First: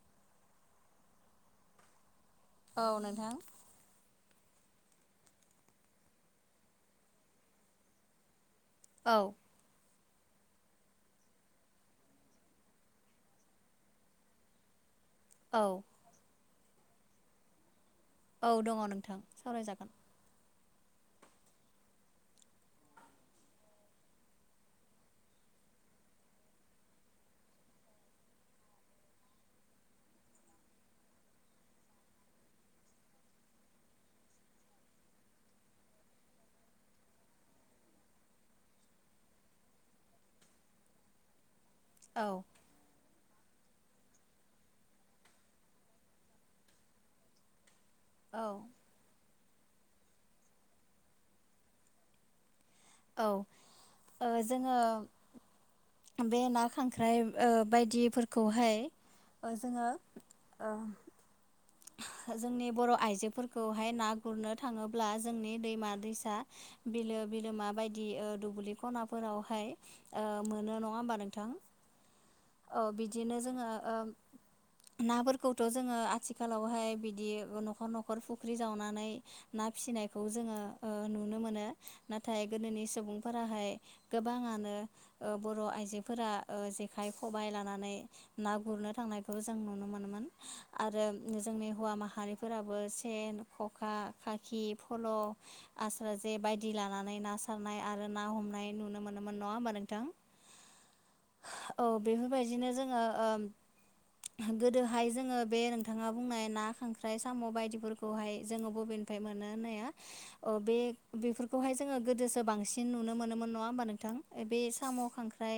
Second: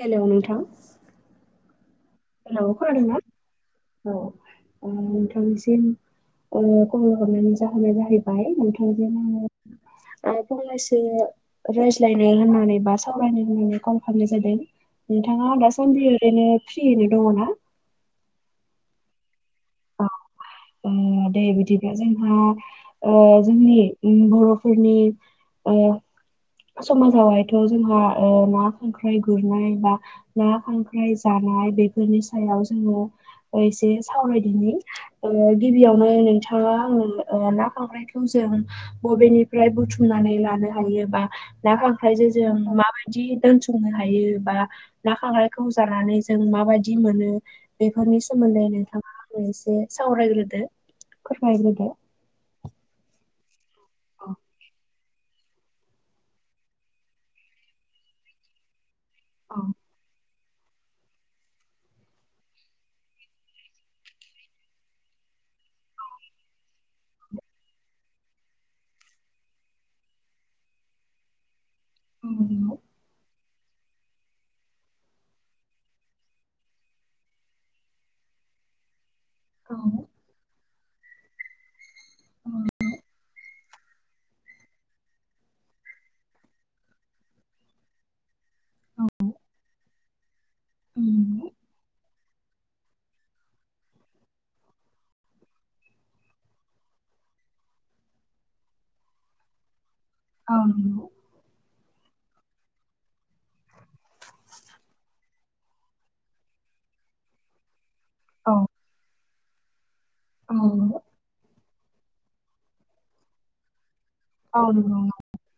Hello नोंथां hello औ खोनादोंना नोंथां औ? उम नोंथांनिसिम खल हरनायनि जाहोना जाहैबाय औ नो [inaudible] फंनैसो रायज्लायनाय होननानै बा सावरायनाय होननानै कल खालामनाय जादों। नोंथाङा औ दासान्दि ओरैनो फ्रियैनो दङ ना? औ दङ नोंथां सावरायजागोन। दे बिदिनो जोंहा जोंनि बर'फोरनि ओ समाजावहायथ' जोंहा ओ ना खांख्राइ गुरनाय बा ना खांख्राइ जा नाय बेफोरनि सायाव जोङो एसे सावरायदिनि ओ गिबियावनो नोंथाङा आङो ना खांख्रायखौ जों बबेनिफ्राय बुथुम नानै लानो हायो बा ना‌ औ खांख्रायजों जों मा बायदि दोनथुमनो हायो बा ना खांख्राइखौ जानानै जों माबायदि मोनो। बेफोरनि औ सोमोन्दै नोंथाङा आंनो एसे सावरायग्रोदो फोरमाग्रोदो औ ओ जोङो बे ना खांख्राइ ओ बायदिफोरखौहाय ओ औ जोङो ओ [inaudible] जोंनि बर' आइजोफोरखौहाय ना गुरनो थाङोब्ला जोंनि दैमा दैसा बिलो बिलोमा बायदि ओ दुब्लि खनाफोरावहाय मोनो नङा ओमबा नोंथां? औ नंगौ औ बिदिनो जोङो ओ नाफोरखौथ' जोङो आथि खालावहाय बिदि न'खर न'खर फुख्रि जावनानै ना औ फिसिनायखौ जोङो ओ नुनो मोनो। नाथाय नंगौ। गोदोनि सुबुंफोराहाय गोबाङानो बर' आइजोफोरा जेखाइ खबबाय लानानै ना गुरनो थांनायखौ जों नुनो मोनोमोन आरो। जोंनि हौवा माहारिफोराबो सेन खखा खाखि फल' आस्रा जे बायदि लानानै ना सारनाय आरो ना हमनाय नुनो मोनोमोन नङा होमबा नोंथां? औनो औ बेफोरबायदिनो जोङो गोदोहाय जोङो बे नोंथाङा बुंनाय ना खांख्राइ साम' बायदिफोरखौहाय औ जोङो बबेनिफ्राय मोनो होननाया अ औ बे नंगौ बेफोरखौहाय जोङो गोदोसो बांसिन नुनो मोनोमोन नङा होमबा नोंथां? बे औ नंगौ साम' खांख्राइ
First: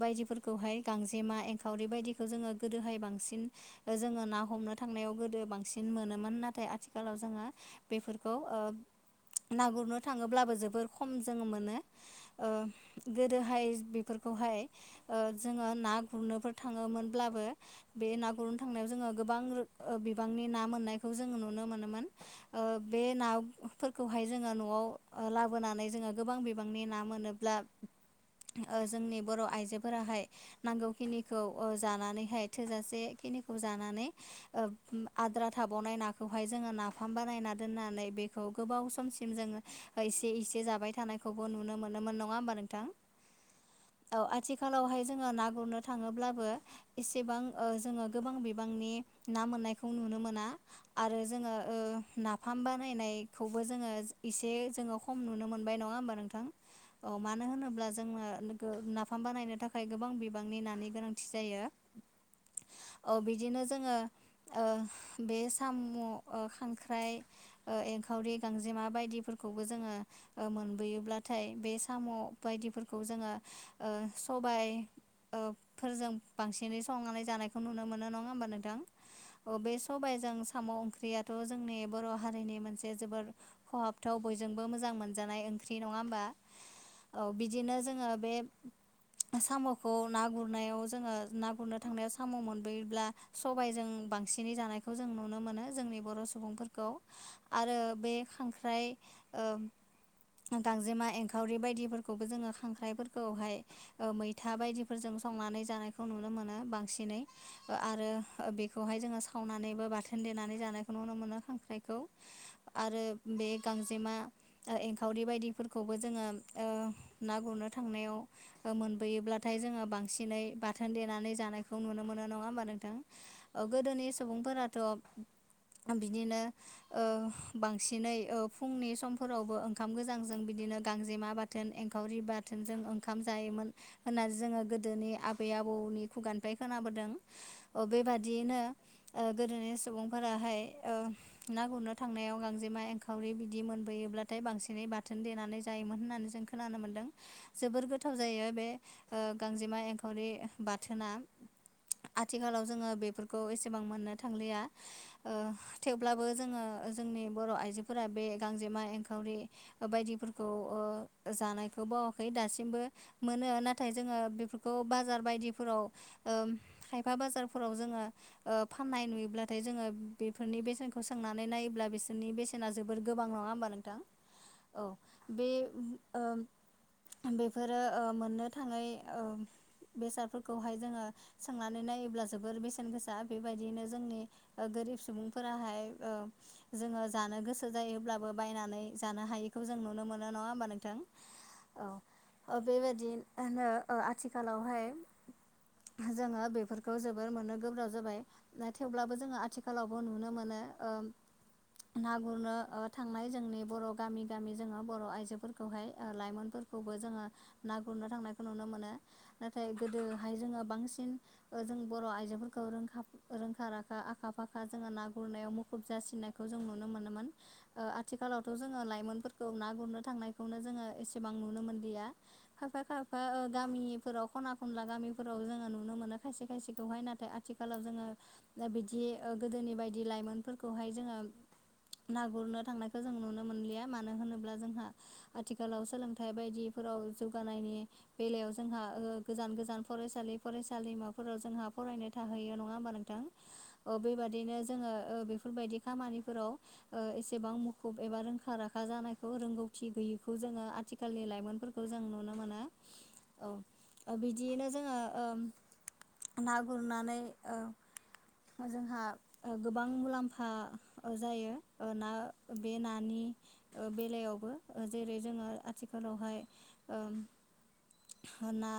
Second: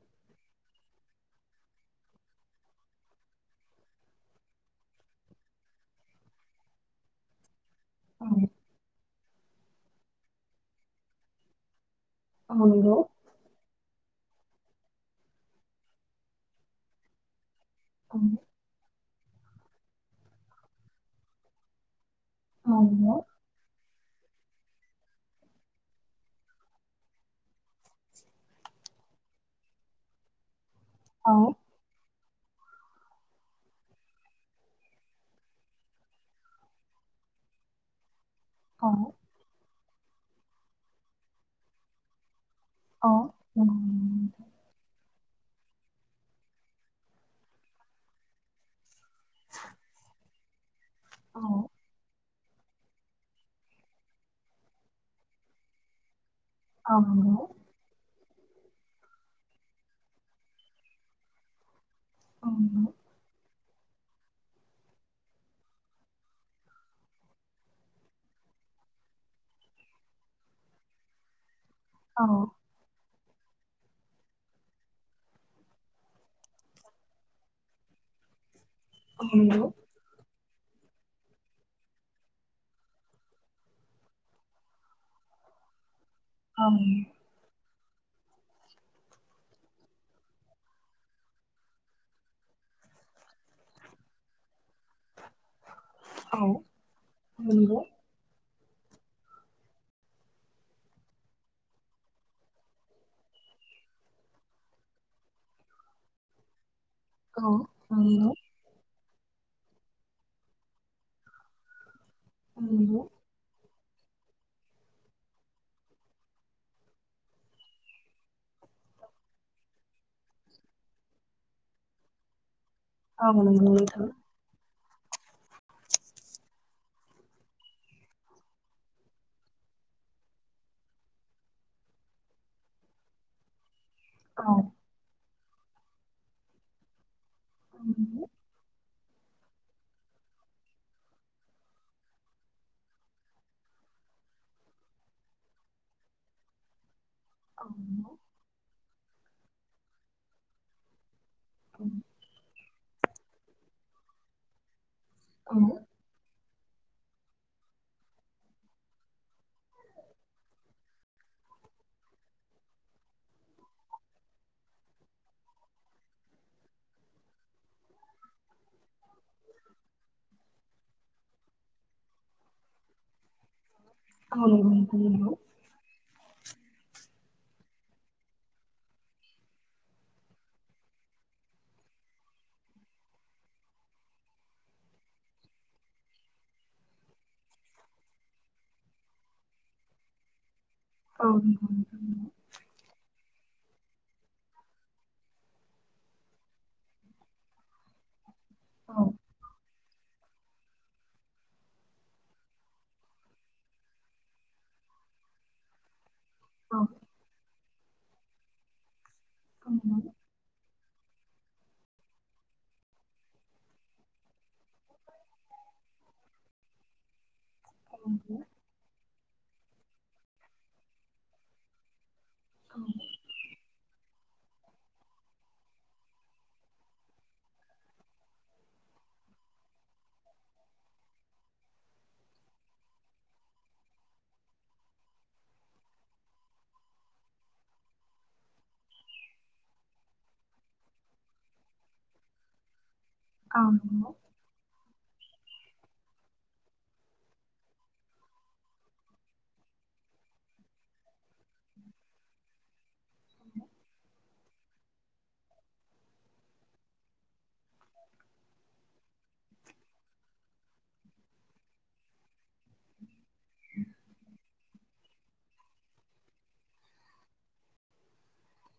बायदिफोरखौहाय गांजेमा एंखावरि बायदिखौ जोङो गोदोहाय बांसिन जोङो ना हमनो थांनायाव गोदो बांसिन मोनोमोन नाथाय आथिखालाव जोङो औ बेफोरखौ ना गुरनो थाङोब्लाबो जोबोर खम जों मोनो औ नंगौ गोदोहाय बेफोरखौहाय जोङो ना गुरनोफोर थाङोमोनब्लाबो बे औ ना गुरनो थांनायाव जोङो गोबां बिबांनि ना मोननायखौ जोङो नुनो मोनोमोन। आ बे नंगौ नाव फोरखौहाय जोङो न'आव लाबोनानै जोङो गोबां बिबांनि ना मोनोब्ला जोंनि बर' आइजोफोराहाय औ नांगौखिनिखौ जानानैहाय थोजासेखिनिखौ जानानै आद्रा थाबावनाय नाखौहाय जोङो नाफाम बानायना दोननानै बे खौ गोबाव औ समसिम जोङो एसे इसे जाबाय थानायखौबो नुनो मोनोमोन नङा होमबानो। औ आथिखालावहाय जोङो ना गुरनो। थाङोब्लाबो एसेबां जोङो गोबां बिबांनि ना मोननायखौ नुनो मोना। आरो जोङो औ ना फार्म बानायनायखौबो जोङो एसे जोङो खम ननो मोनबाय नङा होमबा नोंथां? औ मानो होनोब्ला जोंनो नाफाम बानायनो थाखाय गोबां बिबांनि नानि गोनांथि जायो नंगौ औ बिदिनो जोङो बे साम' खांख्राइ एंखावरि गांजेमा बायदि ज ज स ब औ खौ जोङो सबाय फोरजों बांसिनै संनानै जानायखौ नुनो मोनो नङा होमबा नोंथां अ नंगौ औ बे सबबायजोंों साम' ओंख्रियाथ' जोंनि बर' हारिनि मोनसे जोबोर खहाबथाव बयजोंबो मोजां मोनजानाय ओंख्रि नङा होमबा औ बिदिनो जोङो बे साम'खौ ना गुरनायाव जोङो ना गुरनो थांनायाव साम' मोनबोयोब्ला सब ाय जों बांसिन जानाय जों नुनो मोन जोंनि बर' नंगौ औ नंगौ सुबुंफोरखौ आरो बे ख [inaudible] गांजेमा एंखावरि बायदिफोरखौबो जोङो खांख्राइफोरखौहाय मैथा बायदिफोर ज ं संनानै जानायखौ नुनो मोनो बांसिनै आरो बेखौहाय जोङो सावनानैबो बाथोन देनानै जानायखौ नुनो मोनो खांख्राइखौ नंगौ आरो बेग गांजेमा एंखावरि बायदिफोरखौबो जोङो ना गुरनो थांनायाव मोनबोयोब्लाथाय जोङो बांसिनै बाथोन देनानै जानायखौ नुनो मोनो नङा होमबा नोंथां आ नांगथ द' बिदिनो बांसिनै फुंनि समफोरावबो ओंखाम गोजांजों बिदि बिदिनो गांजेमा बाथोन एंखावरि बाथोनजों ओंखाम जायोमोन होननानै औ जोङो गोदोनि आबै आबौनि खुगानिफ्राय खोनाबोदों औ अ नंगौ बेबादियैनो गोदोनि सुबुंफोराहाय ना गुरनो थांनायाव गांजेमा एंखावरि बिदि मोनबोयो जेब्लाथाय बांसिनै बाथोन देनानै जायोमोन होननानै जों खोनानो मोन्दों औ जोबोर गोथाव जायो बे गांजेमा एंखावरि बाथोना औ आथिखालाव जोङो बेफोरखौ एसेबां मोननो थांलिया औ थेवब्लाबो जोङो जोंनि बर' आइजोफोरा बे गांजेमा एंखावरि बायदिफोरखौ जानायखौ बावाखै दासिमबो मोनो नाथाय जोङो बेफोरखौ बाजार बायदिफोराव ओम बिफा बाजारफोराव जोङो फाननाय नुयोब्लाथाय जोङो बेफोरनि बेसेनखौ सोंनानै नायोब्ला बे सोरनि बेसेना जोबोर गोबां नङा होमबा नोंथां नंगौ नोंथां नंगौ औ नोंथां नंगौ बे बेफोरो मोननो थाङै बेसादफोरखौहाय जोङो सोंनानै नानै नायोब्ला जोबोर बेसेन गोसा बेबायदिनो जोंनि गोरिब सुबुंफोराहाय जोङो जानो गोसो जायोब्लाबो बायनानै जानो हायिखौ जों नुनो मोनो नङा होमब न औ नंगौ औ नंगौ [inaudible] आथिखालावहाय जोङो बे फोरखौ जोबोर मोनो गोब्राब जाबाय ना औ नंगौ थेवब्लाबो औ जोङो आथिखालावबो नुनो मोनो ना गुरनो थांनाय जोंनि बर' गामि गामि जोङो बर' आइजोफोरखौहाय लाइमोनफोरखौबो जोङो ना गुरनो थांनायखौ नुनो मोनो नाथाय गोदोहाय जोङो बांसिन जों बर' आइजोफोरखौखा रोंखा राखा आखा फाखा जोङो ना गुरनायाव मुखुब जासिनायखौ [unintelligible] आथिखालावथ' जोङो लाइमोनफोरखौ ना गुरनो थांनायखौनो जोङो एसेबां नुनो मोनलिया खायफा खायफा गामिफोराव खना खनला गामिफोराव जोङो नुनो मोनो खायसे खायसेखौहाय नाथाय आथिखालाव जोङो बिदि गोदोनि बायदि लाइमोनफोरखौहाय जोङो [inaudible] ना गुरनो थांनायखौ जों नुनो मोनलिया मानो होनोब्ला जोंहा आथिखालाव सोलोंथाइ बायदि फोराव जौगानायनि बेलायाव जोंहा ओ गोजान गोजान फरायसालि फरायसालिमा फोराव जोंहा फरायनो थाहैयो। नङा होमबा नोंथां? अ बेबादिनो जोङो ओ बेफोरबायदि खामानिफोराव एसेबां मुखुब एबा रोंखा राखा जानायखौ रोंगौथि गै बिखौ जोङो आथिखालनि लाइमोनफोरखौ जों नुनो मोनो। औ ओ बिदियैनो जोङो ओम ना गुरनानै ओ जोंहा ओ गोबां मुलाम्फा ओ जायो ओ ना ओ बे नानि ओ बेलायावबो ओ जेरै जोङो आथिखालावहाय ओम ना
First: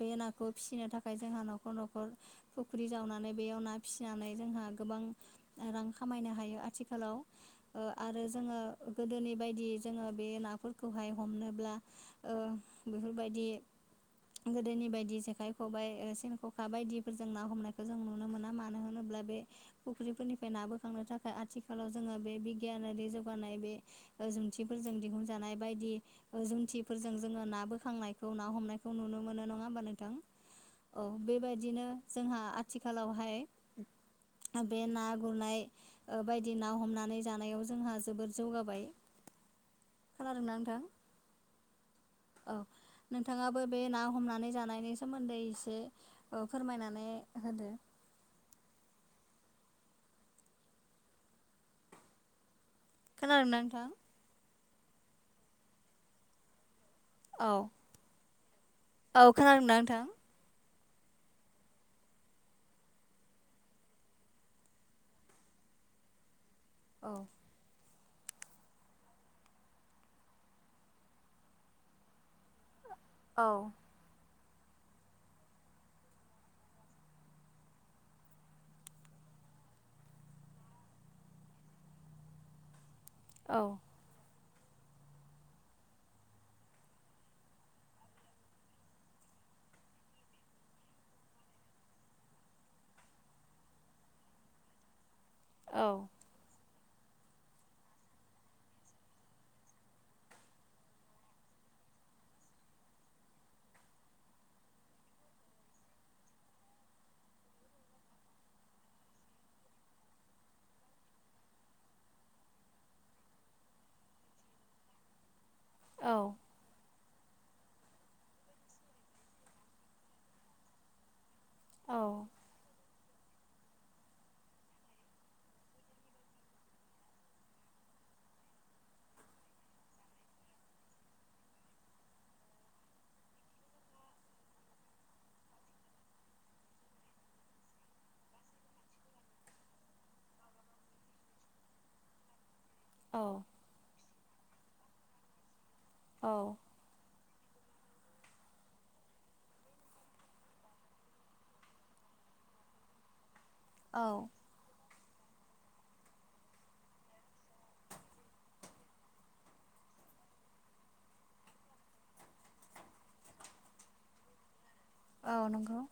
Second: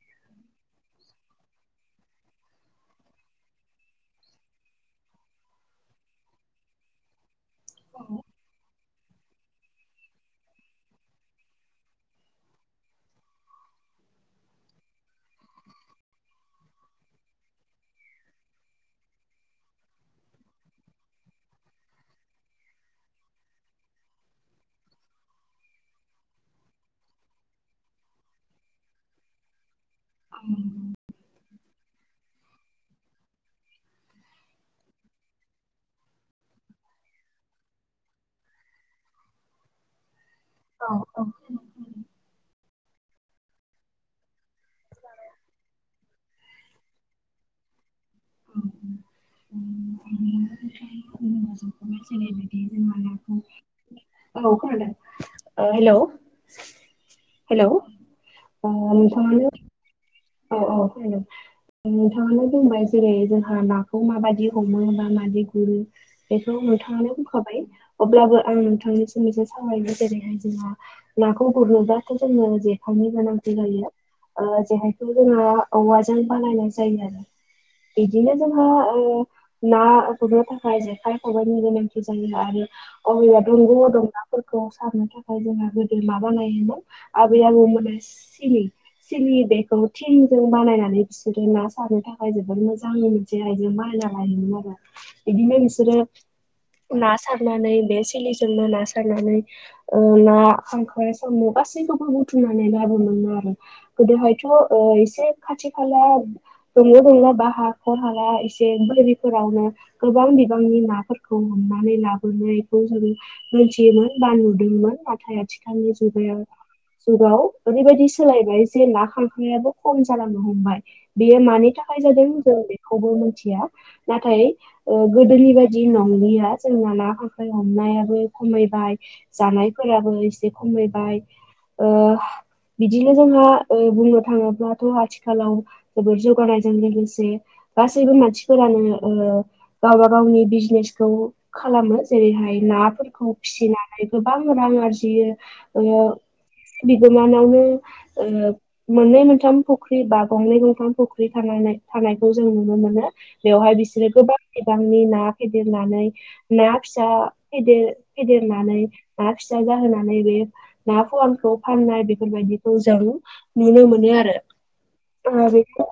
बे नाखौ फिसिनो थाखाय जोंहा नाव न'खर न'खर फुख्रि जावनानै बेयाव ना फिसिनानै जोंहा गोबां रां खामायनो हायो। आथिखालाव ओ आरो जोङो गोदोनि बायदि जोङो बे नाफोरखौहाय हमनोब्ला ओ बेफोरबायदि गोदोनि बायदि जेखाइ खबाइ ओ सेन ख खा बायदिफोरजों ना हमनायखौ जों नुनो मोना मानो होनोब्ला बे फुख्रिफोरनिफ्राय ना बोखांनो थाखाय आथि खालाव जोङो बे बिगियानारि जौगानाय बे ओ जोंथिफोरजों दिहुनजानाय बायदि ओ जों खुन्थिफोरजों जोङो ना बोखांनायखौ ना हमनायखौ नुनो मोनो नङा होमबा नों थां औ बेबायदिनो जोंहा आथिखालावहाय बे ना गुरनाय ओ बायदि ना हमनानै जानायाव जोंहा जोबोर जौगाबाय। [inaudible] खानादों ना नोंथां औ औ। नोंथाङाबो बे ना हमनानै जानायनि सोमोन्दै इसे ओ फोरमायनानै होदो। [inaudible] खोना दोंना नोंथां? ओ हेलौ औ हेलौ औ खोनादोंना नोंथां? अ औ खोनादों। नोंथाङानो बुंबाय जेरै जोंहा नाखौ माबादि हमो बा मादि गुरो बे खौ औ नोंथाङानो बुंखाबाय। अब्लाबो आं नोंथांनिसिम एसे सावरायनो जेरैहाय जोंहा नाखौ गुरनोब्लाथ' जोङो जे खायनि औ गोनांथि जायो। ओ जेहायखौ जोङो औवाजों बानायनाय जायो आरो। बिदिनो जोंहा ओ ना गुरनो थाखाय जेखाइ खबायाइनि गोनांथि जायो औ आरो [unintelligible] फोरखौ सारनो थाखाय जोंहा गोदो माबानायोमाव आबै आबौमोना सिलि सिलियो बेखौ थिंजों बानायनानै बिसोरो ना सारनो थाखाय जोबोद मोजां मोनसे आइजें बानायना लायोमोन आरो। इदिनो औ बिसोरो ना सारनानै बे सिलिजोंनो ना सारनानै ओ ना खांख्राय साम' गास गासैखौबो बुथुमनानै लाबो मोनो आरो गोदोहायथ' ओ एसे खाथि खाला दंल' दंला बा हाखर हाला एसे बोरिफोरावनो गोबां बिबांनि नाफोरखौ हमनानै लाबोनायखौ जोङो मोनथियोमोन बा नुदों बिनो नाथाय आथिखालनि औ जुगाव जुगाव ओरैबायदि सोलायबाय जे ना खां ख्रायाबो खम जालांनो हमबाय बेयो मानि थाखाय जादों जों बे खौबो मोनथिया नाथाय ओ गोदोनि बायदि नंलिया जोंना ना खांख्राय हमना नाबो खमायबाय जानायफोराबो एसे खमायबाय। ओ बिदिनो जोंहा बुंनो थाङोब्लाथ' आथिखालाव जोबोद जौगानायजों लोगोसे गासैबो मानसिफोरानो ओ गावबा गावनि बिजनेसखौ खालामो जेरैहाय नाफोरखौ औ फिसिनानै गोबां रां आरजियो ओ औ बिगोमा मानावनो ओ मोननै मोनथाम फुख्रि बा गंनै गंथाम फुख्रि थ थानायखौ जों नुनो मोनो बेवहाय बिसोरो औ गोबां बिबांनि न ना फेदेरनानै न फिसा फ फेदेरनानै ना फिसा जाहोनानै ना फवानखौ फाननाय बेफोरबायदिखौ जों नुनो मोनो औ आरो नंगौ बेखौ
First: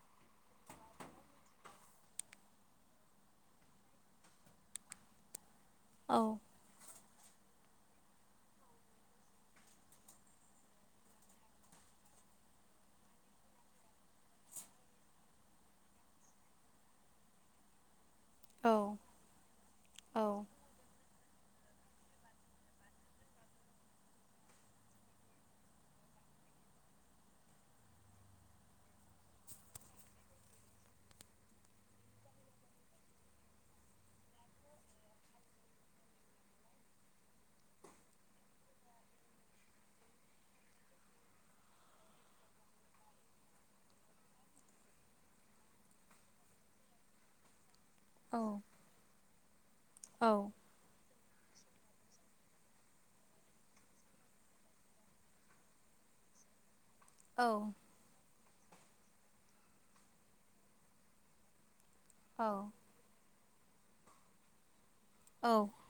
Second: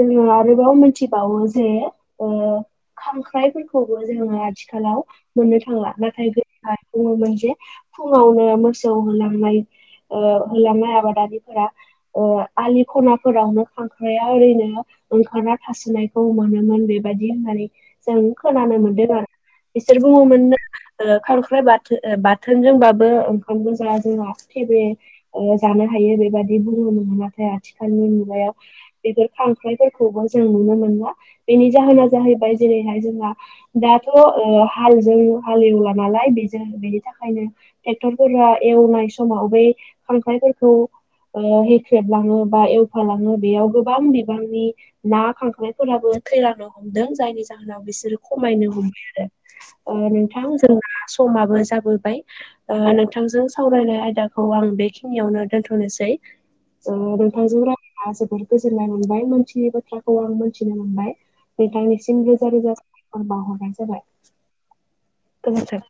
जोङो आरोबाव मिथिबावो जे खांख्राइफोरखौबो जोङो आथिखालाव मोननो थांला औ नाथाय गोह बुङोमोन जे फुङावनो मोसौ होलांनाय हां आब आ खनाावनो खांख्राया ओैनो ंखार थ फुनायखौ मोनोमोन बेबायाददि होननानै जों औ खोनानो मोनदों आरो बिसोर औ बुङोमोन न खारख्राइ बाथोन बाथोनजोंबाबो ओंखाम गो जाया जोंहा थेब जानो हायो बेबायाददि बुनो मोनोन नाथाय आथिखालनि मुगायाव बेफोर खांख्रायफोरखौबो जों मोन बेनि जाहोना जाहैबाय जेरैहाय जोंहा दाथ' हालजों हाल ला नालाय बे बेनि थाखायनो ेक्टरफोरा एवनाय समाव बै खांख्र औ हेख्रेबलाङो बा एवफालाङो बेयाव गोबां बिबांनि ना खांख्राइफोराबो खैलांनो हमदों जायनि जाहोनाव बिसोरो औ खमायनो हमबाय आरो औ नोंथां जों समाबो जाबोबाय नोंथांजों सावरायनाय आयदाखौ आं बेखिनियावनो दथ'नोसै नोंथांजों औ राया जोबोर गोजोननाय मोनबाय मोनसिनि बाथ्राखौ आं मोनथिनो मोनबाय नोंथांनि जग औ जारि ज औ ब